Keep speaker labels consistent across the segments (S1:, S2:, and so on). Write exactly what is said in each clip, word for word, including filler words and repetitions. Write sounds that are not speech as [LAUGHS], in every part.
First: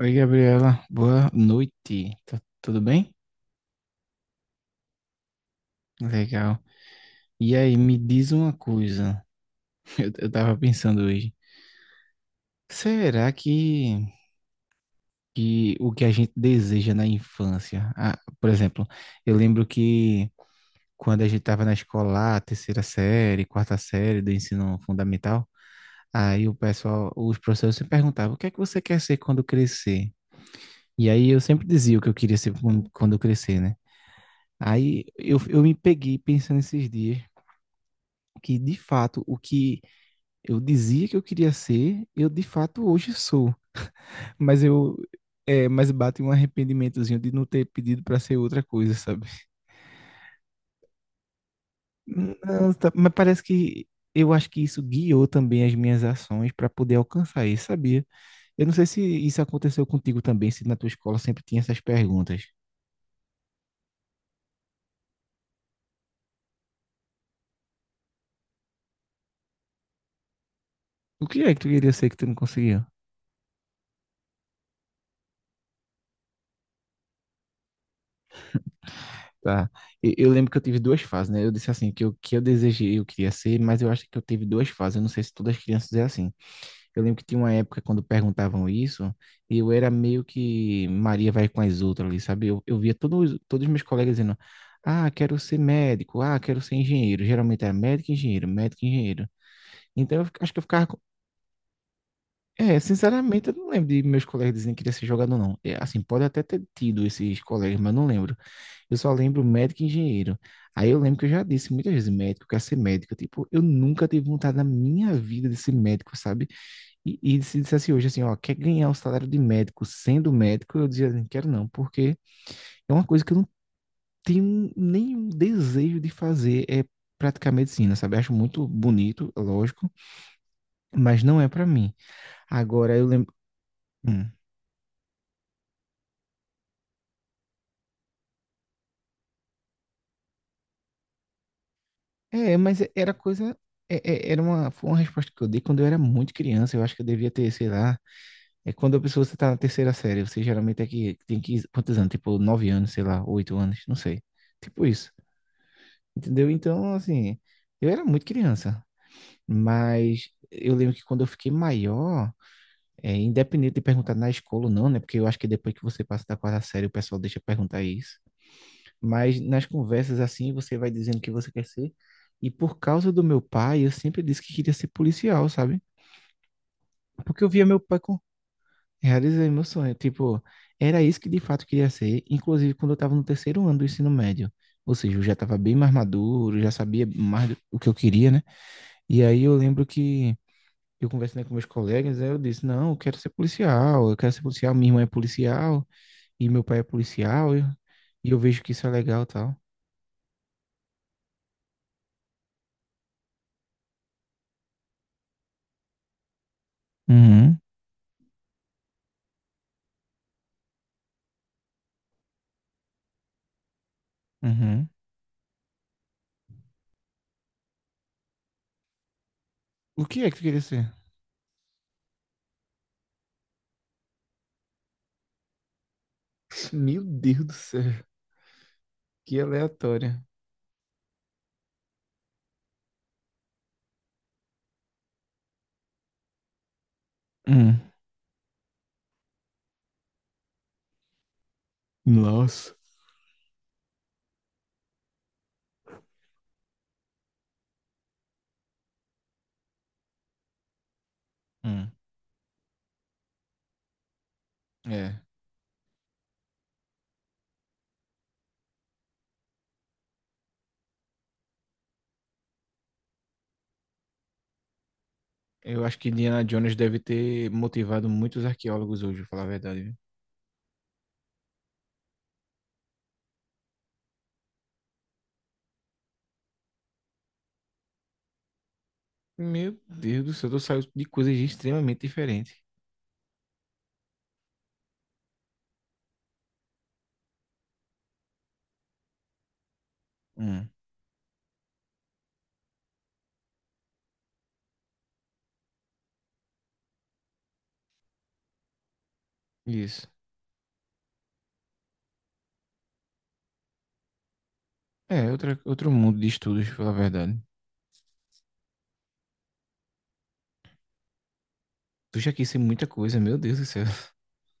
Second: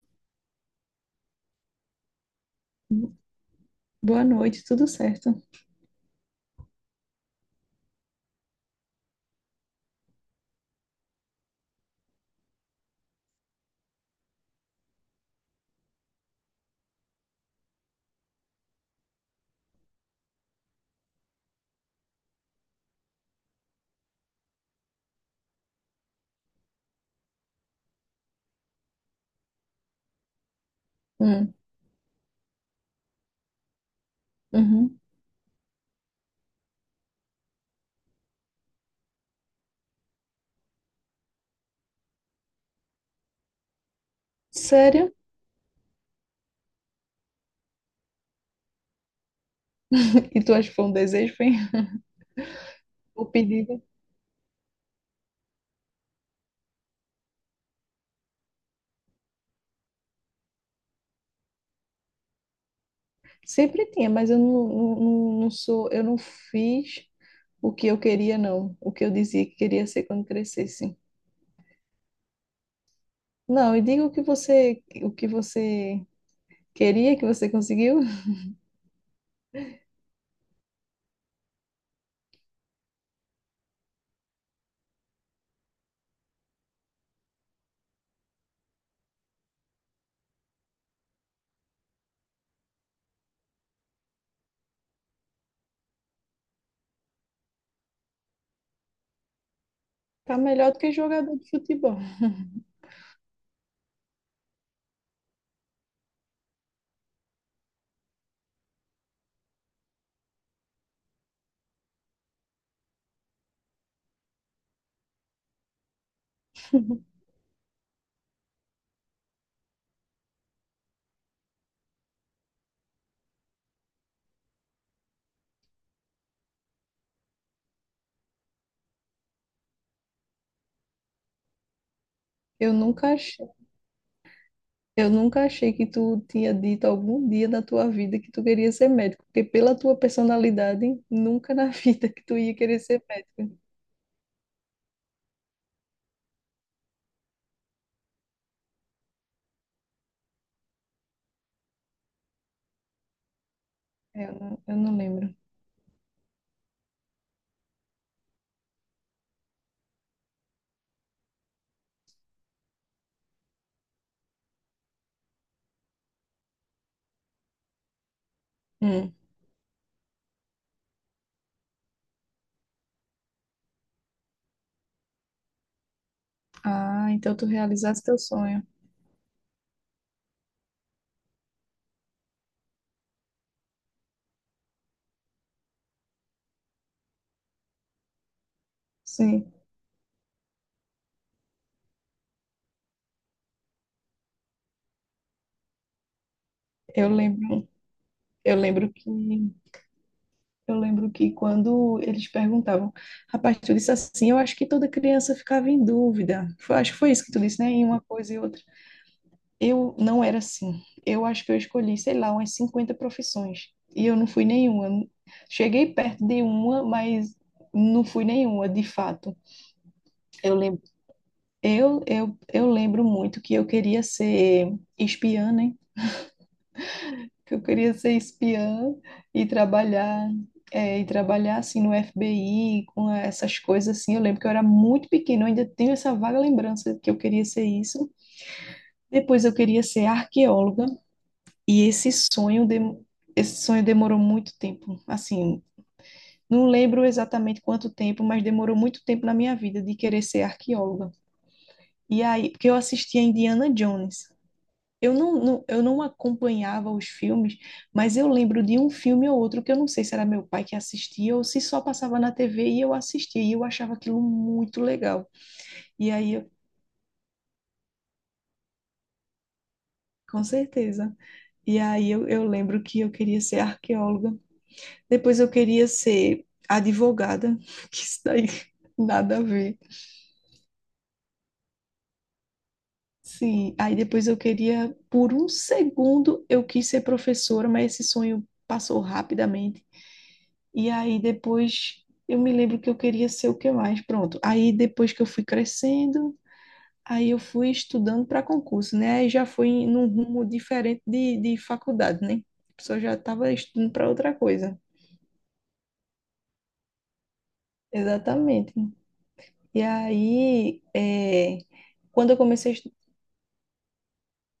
S1: Oi, Gabriela. Boa noite. Tá tudo bem?
S2: Boa noite, tudo certo?
S1: Legal. E aí, me diz uma coisa. [LAUGHS] Eu, eu tava pensando hoje. Será que, que o que a gente deseja na infância? Ah, por exemplo, eu lembro que quando a gente tava na escola, lá, terceira série, quarta série do ensino fundamental, aí o pessoal, os professores se perguntavam: o que é que você quer ser quando crescer? E aí eu
S2: Hum,
S1: sempre dizia o que eu queria ser quando quando eu crescer, né?
S2: uhum.
S1: Aí eu, eu me peguei pensando esses dias, que de fato o que eu dizia que eu queria ser, eu de fato hoje sou. Mas eu
S2: Sério?
S1: é, mas bate um arrependimentozinho de não ter pedido para ser outra coisa, sabe?
S2: [LAUGHS] E tu acha que foi um desejo, foi? [LAUGHS]
S1: Não, tá- mas
S2: O
S1: parece
S2: pedido?
S1: que eu acho que isso guiou também as minhas ações para poder alcançar isso, sabia? Eu não sei se isso aconteceu contigo também, se na tua escola sempre tinha essas perguntas.
S2: Sempre tinha, mas eu não, não, não não sou, eu não fiz o que eu queria, não. O que eu dizia que queria ser quando crescesse.
S1: O que é que tu queria ser que tu não conseguiu?
S2: Não, e diga o que você, o que você queria, que você conseguiu. [LAUGHS]
S1: Tá. E- Eu lembro que eu tive duas fases, né? Eu disse assim, que o que eu desejei eu queria ser, mas eu acho que eu tive duas fases. Eu não sei se todas as crianças é assim. Eu lembro que tinha uma época quando perguntavam isso, e eu era meio que Maria vai com as outras ali, sabe? Eu, eu via todos, todos os meus colegas dizendo, ah, quero ser médico, ah, quero ser engenheiro. Geralmente era médico, e engenheiro, médico, e engenheiro. Então eu
S2: Tá
S1: fica- acho que eu
S2: melhor do
S1: ficava
S2: que
S1: com-
S2: jogador de futebol.
S1: É, sinceramente, eu não lembro de meus colegas dizendo que queria ser jogador, não. É, assim, pode até ter tido esses colegas, mas não lembro. Eu só lembro médico e engenheiro. Aí eu lembro que eu já disse muitas vezes médico, eu quero ser médico. Tipo, eu nunca tive vontade na minha vida de ser médico, sabe? E, e se dissesse hoje assim, ó, quer ganhar o salário de médico sendo médico, eu dizia, não quero não, porque é uma coisa que eu não tenho nenhum desejo de fazer, é praticar medicina, sabe? Acho muito bonito, lógico, mas não é pra mim.
S2: Eu
S1: Agora eu
S2: nunca
S1: lembro.
S2: achei.
S1: Hum.
S2: Eu nunca achei que tu tinha dito algum dia da tua vida que tu queria ser médico, porque pela tua personalidade, nunca na [LAUGHS] vida que tu ia
S1: É,
S2: querer
S1: mas
S2: ser
S1: era coisa.
S2: médico.
S1: é- é- era uma, foi uma resposta que eu dei quando eu era muito criança. Eu acho que eu devia ter, sei lá. É quando a pessoa você tá na terceira série, você geralmente é que tem que. Quantos anos? Tipo, nove anos, sei lá, oito anos, não sei.
S2: Eu não, eu
S1: Tipo
S2: não
S1: isso.
S2: lembro.
S1: Entendeu? Então, assim, eu era muito criança, mas eu lembro que quando eu fiquei maior, é, independente de perguntar na escola ou não, né? Porque eu acho que depois que você passa da quarta série, o pessoal deixa perguntar isso.
S2: Hum.
S1: Mas nas conversas assim, você vai dizendo o que você quer ser. E por causa do meu pai, eu sempre disse que queria ser policial, sabe?
S2: Ah, então
S1: Porque
S2: tu
S1: eu via meu pai
S2: realizaste
S1: com...
S2: teu sonho.
S1: realizei meu sonho. Tipo, era isso que de fato queria ser. Inclusive, quando eu estava no terceiro ano do ensino médio. Ou seja, eu já estava bem mais maduro, já sabia mais do- o que eu queria, né? E aí
S2: Sim,
S1: eu lembro que eu conversando com meus colegas, aí eu disse, não, eu quero ser policial, eu quero ser policial, minha irmã é policial e meu pai é
S2: eu
S1: policial, e
S2: lembro.
S1: e eu
S2: Eu
S1: vejo que isso é
S2: lembro que
S1: legal e tal.
S2: eu lembro que quando eles perguntavam, rapaz, tu disse assim, eu acho que toda criança ficava em dúvida. Foi- acho que foi isso que tu
S1: Uhum,
S2: disse, né? Em uma coisa e outra. Eu não era assim. Eu acho que eu escolhi, sei lá, umas cinquenta profissões. E eu não fui
S1: uhum.
S2: nenhuma. Cheguei perto de uma, mas não fui nenhuma, de fato.
S1: O que é que tu
S2: Eu
S1: queria
S2: lembro,
S1: ser?
S2: eu, eu, eu lembro muito que eu queria ser espiã, né?
S1: Meu Deus do
S2: Que eu queria
S1: céu,
S2: ser espiã
S1: que
S2: e
S1: aleatória.
S2: trabalhar, é, e trabalhar assim no F B I, com essas coisas assim. Eu lembro que eu era muito pequena, eu ainda tenho essa vaga lembrança que eu queria ser
S1: Hum.
S2: isso. Depois eu queria ser arqueóloga. E esse sonho,
S1: Nossa.
S2: dem- esse sonho demorou muito tempo. Assim, não lembro exatamente quanto tempo, mas demorou muito tempo na minha vida de querer ser arqueóloga.
S1: Hum.
S2: E aí, porque eu assistia Indiana Jones. Eu
S1: É,
S2: não, não- eu não acompanhava os filmes, mas eu lembro de um filme ou outro que eu não sei se era meu pai que assistia ou se só passava na T V e eu assistia e eu achava aquilo muito legal.
S1: eu acho que
S2: E aí,
S1: Indiana
S2: eu-
S1: Jones deve ter motivado muitos arqueólogos hoje, pra falar a verdade, viu?
S2: com certeza. E aí eu, eu lembro que eu queria ser arqueóloga. Depois eu queria ser advogada, [LAUGHS] que isso daí nada a ver.
S1: Meu Deus do céu, eu saio de coisas extremamente diferentes.
S2: Sim, aí depois eu queria, por um segundo, eu quis ser professora, mas esse sonho passou rapidamente.
S1: Hum,
S2: E aí depois eu me lembro que eu queria ser o que mais, pronto. Aí depois que eu fui crescendo, aí eu fui estudando para concurso, né? Aí já foi em- num
S1: isso.
S2: rumo diferente de, de faculdade, né? A pessoa já estava estudando para outra coisa.
S1: É, outra, outro mundo de estudos, pela verdade.
S2: Exatamente. E aí, é,
S1: Tu
S2: quando
S1: já
S2: eu
S1: quis ser
S2: comecei a
S1: muita coisa, meu Deus do céu.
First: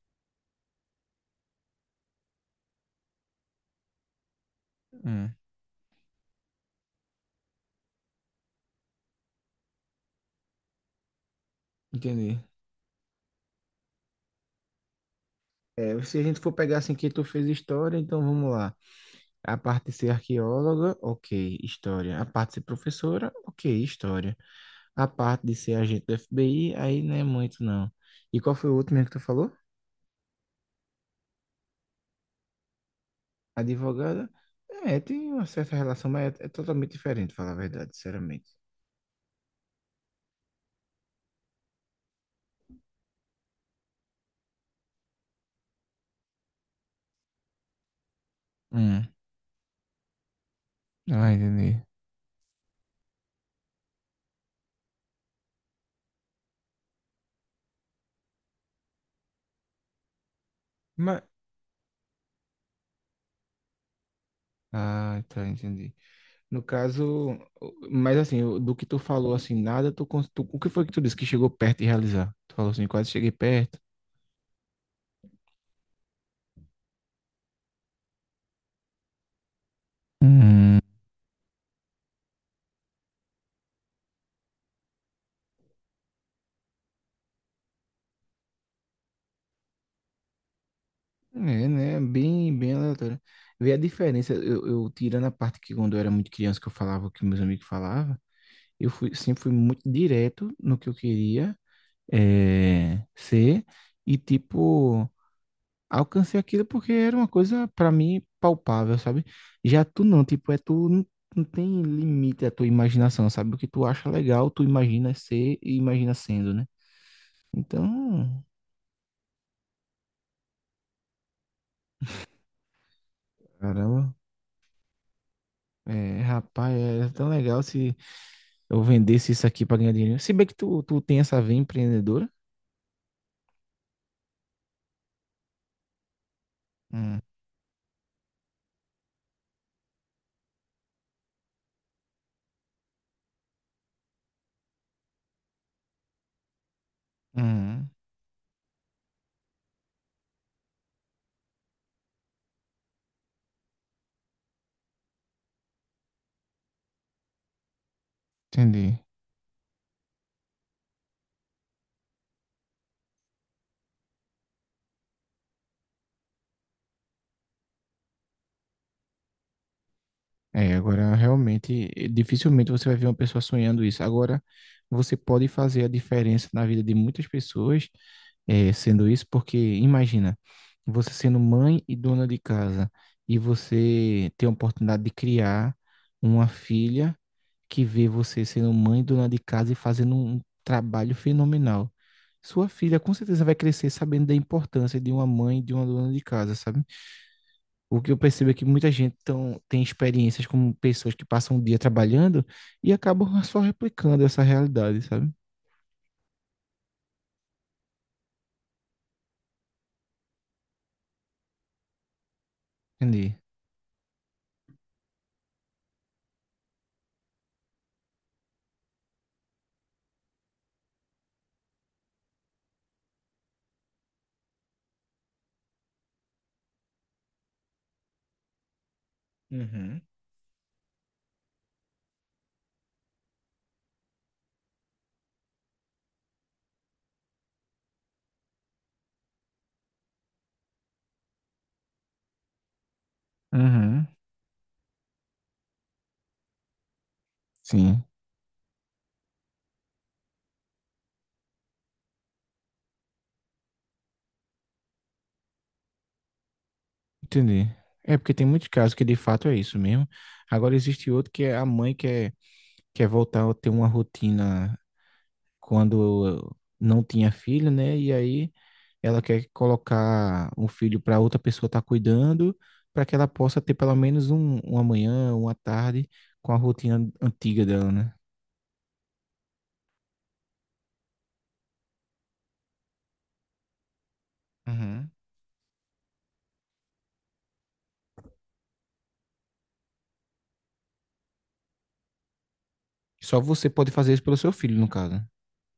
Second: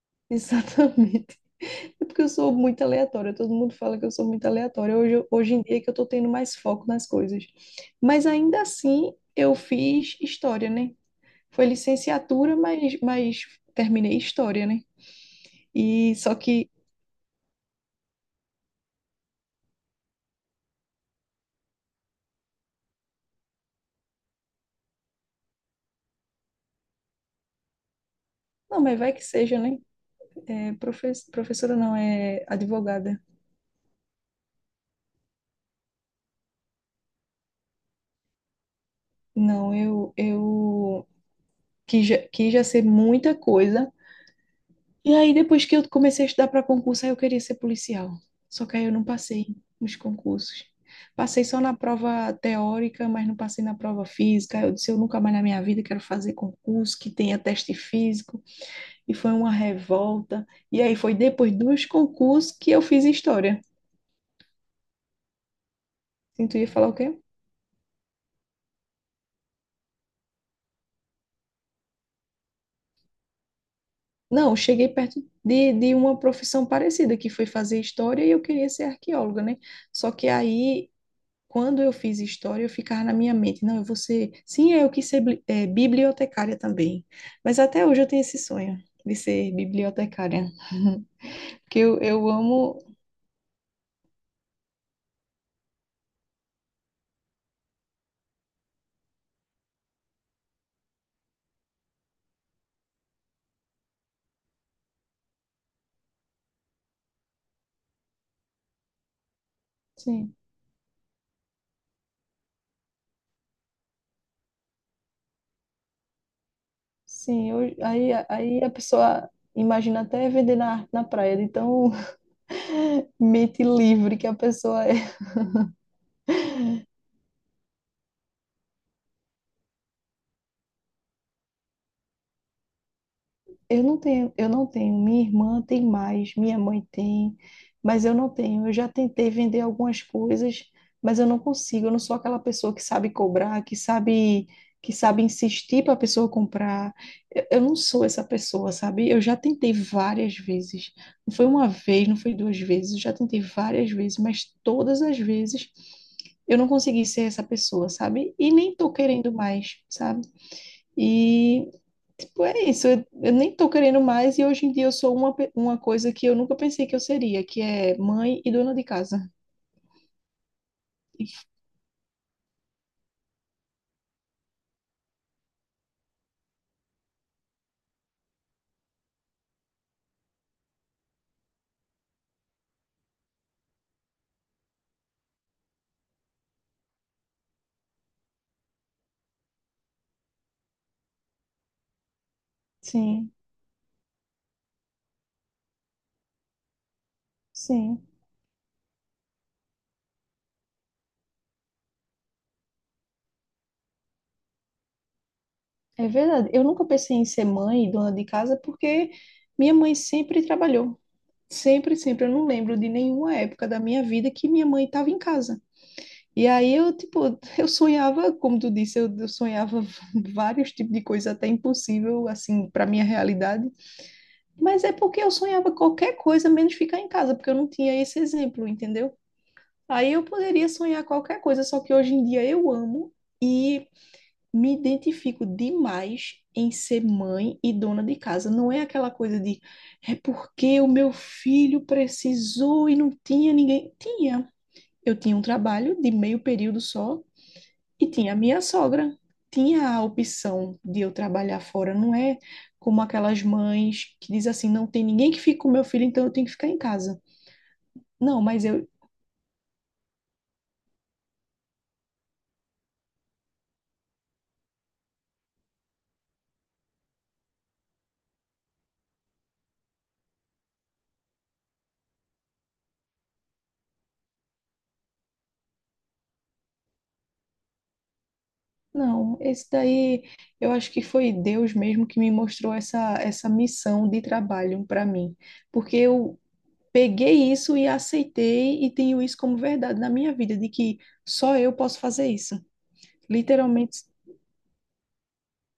S2: [LAUGHS] exatamente. É porque eu sou muito aleatória, todo mundo fala que eu sou muito aleatória. Hoje, eu-
S1: Hum,
S2: hoje em dia é que eu tô tendo mais foco nas coisas. Mas ainda assim, eu fiz história, né? Foi
S1: entendi.
S2: licenciatura, mas, mas terminei história, né?
S1: É,
S2: E
S1: se a
S2: só
S1: gente for
S2: que,
S1: pegar assim que tu fez história, então vamos lá. A parte de ser arqueóloga, ok, história. A parte de ser professora, ok, história. A parte de ser agente do F B I, aí não é muito não. E qual foi o
S2: não,
S1: outro
S2: mas
S1: mesmo
S2: vai
S1: que tu
S2: que
S1: falou?
S2: seja, né? É, profe- professora não, é advogada.
S1: Advogada? É, tem uma certa relação, mas é, é totalmente diferente, falar a verdade, sinceramente.
S2: Não, eu, eu quis, já- quis já ser muita coisa. E aí, depois que eu comecei a estudar para concurso, aí eu queria ser policial. Só que aí eu não
S1: Hum,
S2: passei nos concursos.
S1: ah,
S2: Passei só na
S1: entendi.
S2: prova teórica, mas não passei na prova física. Eu disse, eu nunca mais na minha vida quero fazer concurso que tenha teste físico. E foi uma revolta. E aí foi
S1: Mas,
S2: depois dos concursos que eu fiz história.
S1: ah, tá, entendi.
S2: Sim, tu
S1: No
S2: ia falar o quê?
S1: caso, mas assim, o- do que tu falou, assim, nada, tu, cons- tu, o que foi que tu disse que chegou perto de realizar? Tu falou assim, quase cheguei perto.
S2: Não, eu cheguei perto de, de uma profissão parecida, que foi fazer história e eu queria ser arqueóloga, né? Só que
S1: Hum.
S2: aí quando eu fiz história, eu ficava na minha mente, não, eu vou ser, sim, é eu quis ser bli- eh, bibliotecária também, mas até hoje eu tenho esse sonho de ser bibliotecária,
S1: É,
S2: porque eu,
S1: né?
S2: eu
S1: Bem, bem
S2: amo,
S1: aleatório. Vê a diferença, eu, eu tirando a parte que quando eu era muito criança que eu falava o que meus amigos falavam, eu fui, sempre fui muito direto no que eu queria é, ser e tipo, alcancei aquilo porque era uma coisa pra mim palpável, sabe? Já tu não,
S2: sim,
S1: tipo, é tu não, não tem limite à tua imaginação, sabe? O que tu acha legal, tu imagina ser e imagina sendo, né?
S2: sim, eu- aí,
S1: Então,
S2: aí a pessoa imagina até vender na, na praia, de tão [LAUGHS] mente
S1: caramba.
S2: livre que a pessoa é.
S1: É, rapaz, era tão legal se eu vendesse isso aqui pra ganhar dinheiro. Se bem que tu, tu tem essa veia empreendedora.
S2: Eu não tenho, eu não tenho. Minha irmã tem mais, minha mãe
S1: Hum,
S2: tem, mas eu não tenho. Eu já tentei vender algumas coisas, mas eu não consigo. Eu não sou aquela pessoa que sabe cobrar, que sabe, que sabe insistir para a pessoa comprar. Eu, eu não
S1: hum,
S2: sou essa pessoa, sabe? Eu já tentei várias vezes. Não foi uma vez, não foi duas vezes. Eu já tentei várias vezes, mas todas as vezes eu não consegui ser essa pessoa, sabe? E nem tô
S1: entendi.
S2: querendo mais, sabe? E tipo, é isso, eu, eu nem tô querendo mais e hoje em dia eu sou uma, pe- uma coisa que eu nunca pensei que eu seria, que é mãe e dona de casa.
S1: É, agora realmente eh, dificilmente você vai ver uma pessoa sonhando isso. Agora você pode fazer a diferença na vida de muitas pessoas eh, sendo isso, porque imagina você sendo mãe e dona de casa e você ter a oportunidade de criar uma filha que vê você sendo mãe e dona de casa e fazendo um trabalho fenomenal. Sua filha com
S2: Sim,
S1: certeza vai crescer sabendo da importância de uma mãe e de uma dona de casa, sabe? O
S2: sim,
S1: que eu percebo é que muita gente tão, tem experiências como pessoas que passam um dia trabalhando e acabam só replicando essa realidade, sabe?
S2: é verdade. Eu nunca pensei em ser mãe e dona de casa porque minha mãe sempre trabalhou. Sempre, sempre. Eu não lembro de
S1: Entendi.
S2: nenhuma época da minha vida que minha mãe estava em casa. E aí eu, tipo, [LAUGHS] eu sonhava, como tu disse, eu, eu sonhava [LAUGHS] vários tipos de coisa até impossível, assim, para minha realidade. Mas é porque eu sonhava qualquer coisa menos ficar em casa, porque eu não tinha esse exemplo, entendeu?
S1: Uhum.
S2: Aí eu poderia sonhar qualquer coisa, só que hoje em dia eu amo e me identifico demais em ser mãe e dona de casa. Não é aquela coisa de é porque o meu filho precisou e não tinha ninguém.
S1: Uhum,
S2: Tinha. Eu tinha um trabalho de meio período só,
S1: sim,
S2: e tinha a minha sogra, tinha a opção de eu trabalhar fora, não é como aquelas mães que dizem assim, não tem ninguém que fique com meu filho, então eu tenho que ficar em casa.
S1: entendi. É porque
S2: Não,
S1: tem
S2: mas
S1: muitos
S2: eu,
S1: casos que de fato é isso mesmo. Agora existe outro que é a mãe quer, quer voltar a ter uma rotina quando eu não tinha filho, né? E aí ela quer colocar um filho para outra pessoa estar cuidando, para que ela possa ter pelo menos um, uma manhã, uma tarde com a rotina antiga dela, né?
S2: não, esse daí, eu acho que foi Deus mesmo que me mostrou essa, essa missão de trabalho para
S1: Uhum.
S2: mim, porque eu peguei isso e aceitei e tenho isso como verdade na minha vida, de que só eu posso fazer isso.
S1: Só você pode
S2: Literalmente
S1: fazer isso pelo seu filho, no caso,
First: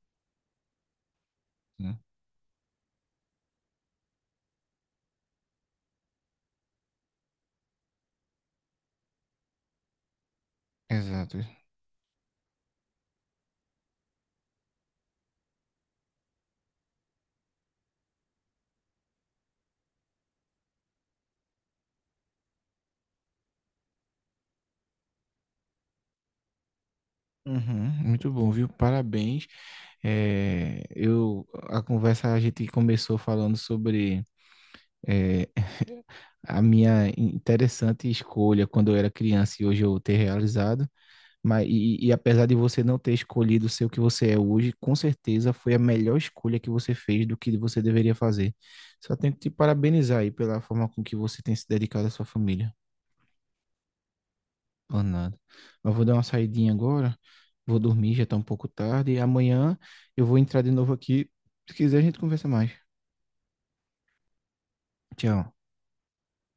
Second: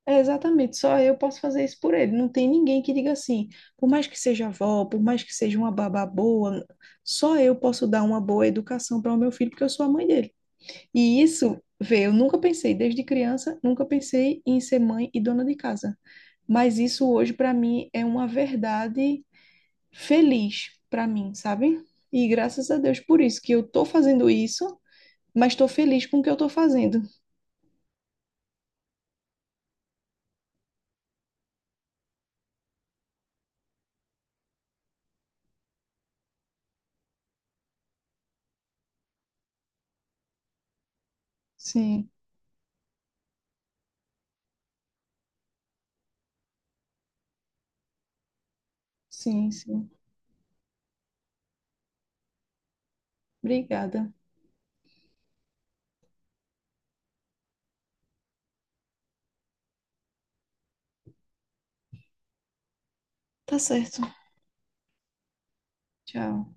S2: é, exatamente, só eu posso fazer isso por
S1: né?
S2: ele. Não tem ninguém que diga assim, por mais que seja avó, por mais que seja uma babá boa, só eu posso dar uma boa educação para o meu filho, porque eu sou a mãe dele. E
S1: Exato.
S2: isso, vê, eu nunca pensei, desde criança, nunca pensei em ser mãe e dona de casa. Mas isso hoje, para mim, é uma verdade feliz para mim, sabe? E graças a Deus por isso, que eu tô fazendo isso, mas estou feliz com o que eu tô fazendo.
S1: Uhum, muito bom, viu? Parabéns. É, eu, a conversa a gente começou falando sobre é, a minha interessante escolha quando eu era criança e hoje eu ter realizado. Mas, e,
S2: Sim,
S1: e apesar de você não ter escolhido ser o que você é hoje, com certeza foi a melhor escolha que você fez do que você deveria fazer. Só tenho que te
S2: sim, sim.
S1: parabenizar aí pela forma com que você tem se dedicado à sua família.
S2: Obrigada.
S1: Por nada. Mas vou dar uma saidinha agora, vou dormir, já tá um pouco tarde. E amanhã eu vou entrar de novo aqui. Se quiser, a gente conversa mais.
S2: Tá certo.
S1: Tchau.
S2: Tchau.